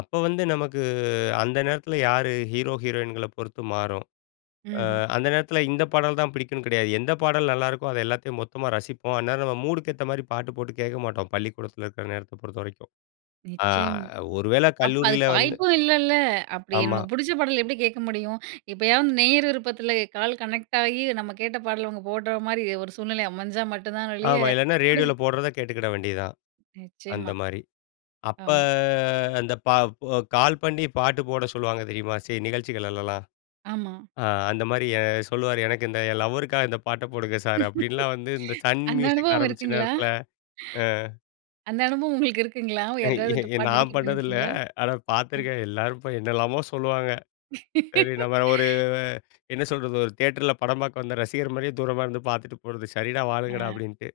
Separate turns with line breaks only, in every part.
அப்ப வந்து நமக்கு அந்த நேரத்துல யாரு ஹீரோ ஹீரோயின்கள பொறுத்து மாறும். அ
ம்ஹ்ம்.
அந்த நேரத்துல இந்த பாடல்தான் பிடிக்கும்னு கிடையாது. எந்த பாடல் நல்லாருக்கோ அத எல்லாத்தையும் மொத்தமா ரசிப்போம். அந்நேரம் நம்ம மூடுக்கு ஏத்த மாரி பாட்டு போட்டு கேட்க மாட்டோம், பள்ளிக்கூடத்தில இருக்கற நேரத்த பொறுத்த வரைக்கும். அ
நிச்சியமா.
ஒருவேள
அப்ப
கல்லூரியில
அதுக்கு
வந்து
வாய்ப்பும் இல்லைல்ல. அப்டி
ஆமா.
நமக்கு புடிச்ச பாடல் எப்டி கேட்க முடியும்? எப்பயாவது நேயர் விருப்பத்தில கால் கனெக்ட் ஆயி நம்ம கேட்ட பாடல் அவங்க போடுற மாரி ஒரு சூழ்நிலை அமைஞ்சா மட்டும் தான் ஒளிய
ஆமா, இல்லேன்னா ரேடியோல
புடிச்ச
போடுறத கேட்டுக்கிட வேண்டியது தான். அந்த
நிச்சியமா
மாதிரி அப்ப
ஆமா.
அந்த ப கால் பண்ணி பாட்டு போட சொல்லுவாங்க தெரியுமா, சி சில நிகழ்ச்சிகள்லாம்
ஆமா.
அ அந்த மாரி சொல்லுவாரு "எனக்கு இந்த லவ்வருக்காக இந்த பாட்ட போடுங்க சார்." அப்டின்னுலான் வந்து இந்த சன்
அந்த
மியூசிக்
அனுபவம்
ஆரம்பிச்ச
இருக்குங்களா?
நேரத்துல. அ.
அந்த அனுபவம் உங்களுக்கு இருக்குங்களா? யாருக்காவது பாட்டு
நான்
டெடிக்கேட்
பண்ணது இல்ல.
பண்ணியிருக்கீங்களா?
ஆனா
அ.
பார்த்துருக்கேன், எல்லாரும் இப்ப என்னெல்லாமோ சொல்லுவாங்க. சரி நம்ம ஒரு என்ன சொல்றது ஒரு தியேட்டர்ல படம் பார்க்க வந்த ரசிகர் மாரியே தூரமா இருந்து பாத்துட்டு போறது. சரிடா
ஆ.
வாழுங்கடா அப்டின்ட்டு.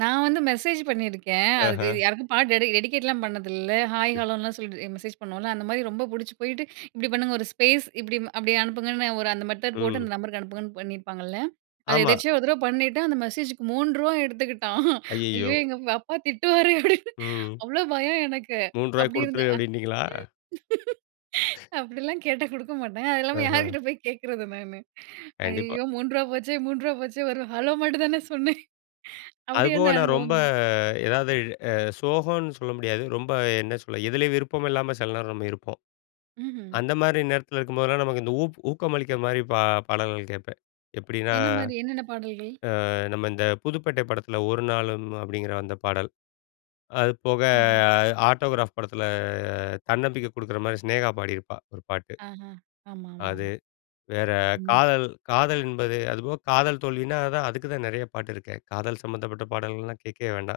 நான் வந்து மெசேஜ் பண்ணியிருக்கேன். அதுக்கு
ஆஹா
யாருக்கும் பாட்டு டெடி டெடிகேட்லாம் பண்ணதில்ல ஹாய்
[unintelligible]
ஹலோன்னுலாம் சொல்லி மெசேஜ் பண்ணுவோம்ல, அந்த மாரி ரொம்ப புடிச்சு போயிட்டு "இப்டி பண்ணுங்க ஒரு ஸ்பேஸ் இப்டி அப்டி அனுப்புங்கன்னு ஒரு அந்த மெத்தட் போட்டு அந்த
ம்.
நம்பருக்கு அனுப்புங்கன்னு." பண்ணியிருப்பாங்கள்ல. அத
ஆமா.
எதிர்ச்சயா ஒரு தடவ பண்ணிட்டு அந்த மெசேஜுக்கு ரூ.3வா எடுத்துக்கிட்டான்
ஐயையோ!
"ஐயோ எங்க அப்பா திட்டுவாரே" அப்டின்னு
ம்.
அவ்ளோ பயம் எனக்கு
3 ருவாய
அப்டி இருந்த.
குடுத்துரு அப்டினீங்களா?
அப்டிலாம் கேட்டா குடுக்க மாட்டாங்க. அது இல்லாம
ஆஹா.
யார்கிட்ட போய் கேட்கிறது நான்.
கண்டிப்பா.
ஐயயோ ரூ.3வா போச்சே! ரூ.3வா போச்சே! 1 ஹலோ மட்டும் தானே சொன்னேன்.
அது
அப்டி
போக
என்ன
நான் ரொம்ப
அனுபவம்.
எதாவது அ சோகம்னு சொல்ல முடியாது. ரொம்ப என்ன சொல்ல எதுலேயும் விருப்பம் இல்லாம சில நேரம் நம்ம இருப்போம்.
ம்ஹ்ம்.
அந்த மாரி நேரத்தில இருக்கும்போதெல்லாம் நமக்கு இந்த ஊ ஊக்கம் அளிக்கிற மாரி பா பாடல்கள் கேட்பேன். எப்டின்னா,
என்ன மாரி என்னென்ன பாடல்கள்?
அ நம்ம இந்த புதுப்பேட்டை படத்துல "ஒரு நாளும்" அப்டிங்கிற அந்த பாடல். அது போக
ஆஹ்.
"ஆட்டோகிராப்" படத்துல தன்னம்பிக்கை குடுக்குற மாரி சினேகா பாடிருப்பா 1 பாட்டு.
ஆஹா. ஆமாமா,
அது.
ஆமா.
வேற
ம்.
காதல் காதல் என்பது அதுபோக காதல் தோல்வினா தான் அதுக்கு தான் நெறைய பாட்டு இருக்கே. காதல் சம்பந்தப்பட்ட பாடல்கள்லாம் கேட்கவே வேண்டாம்.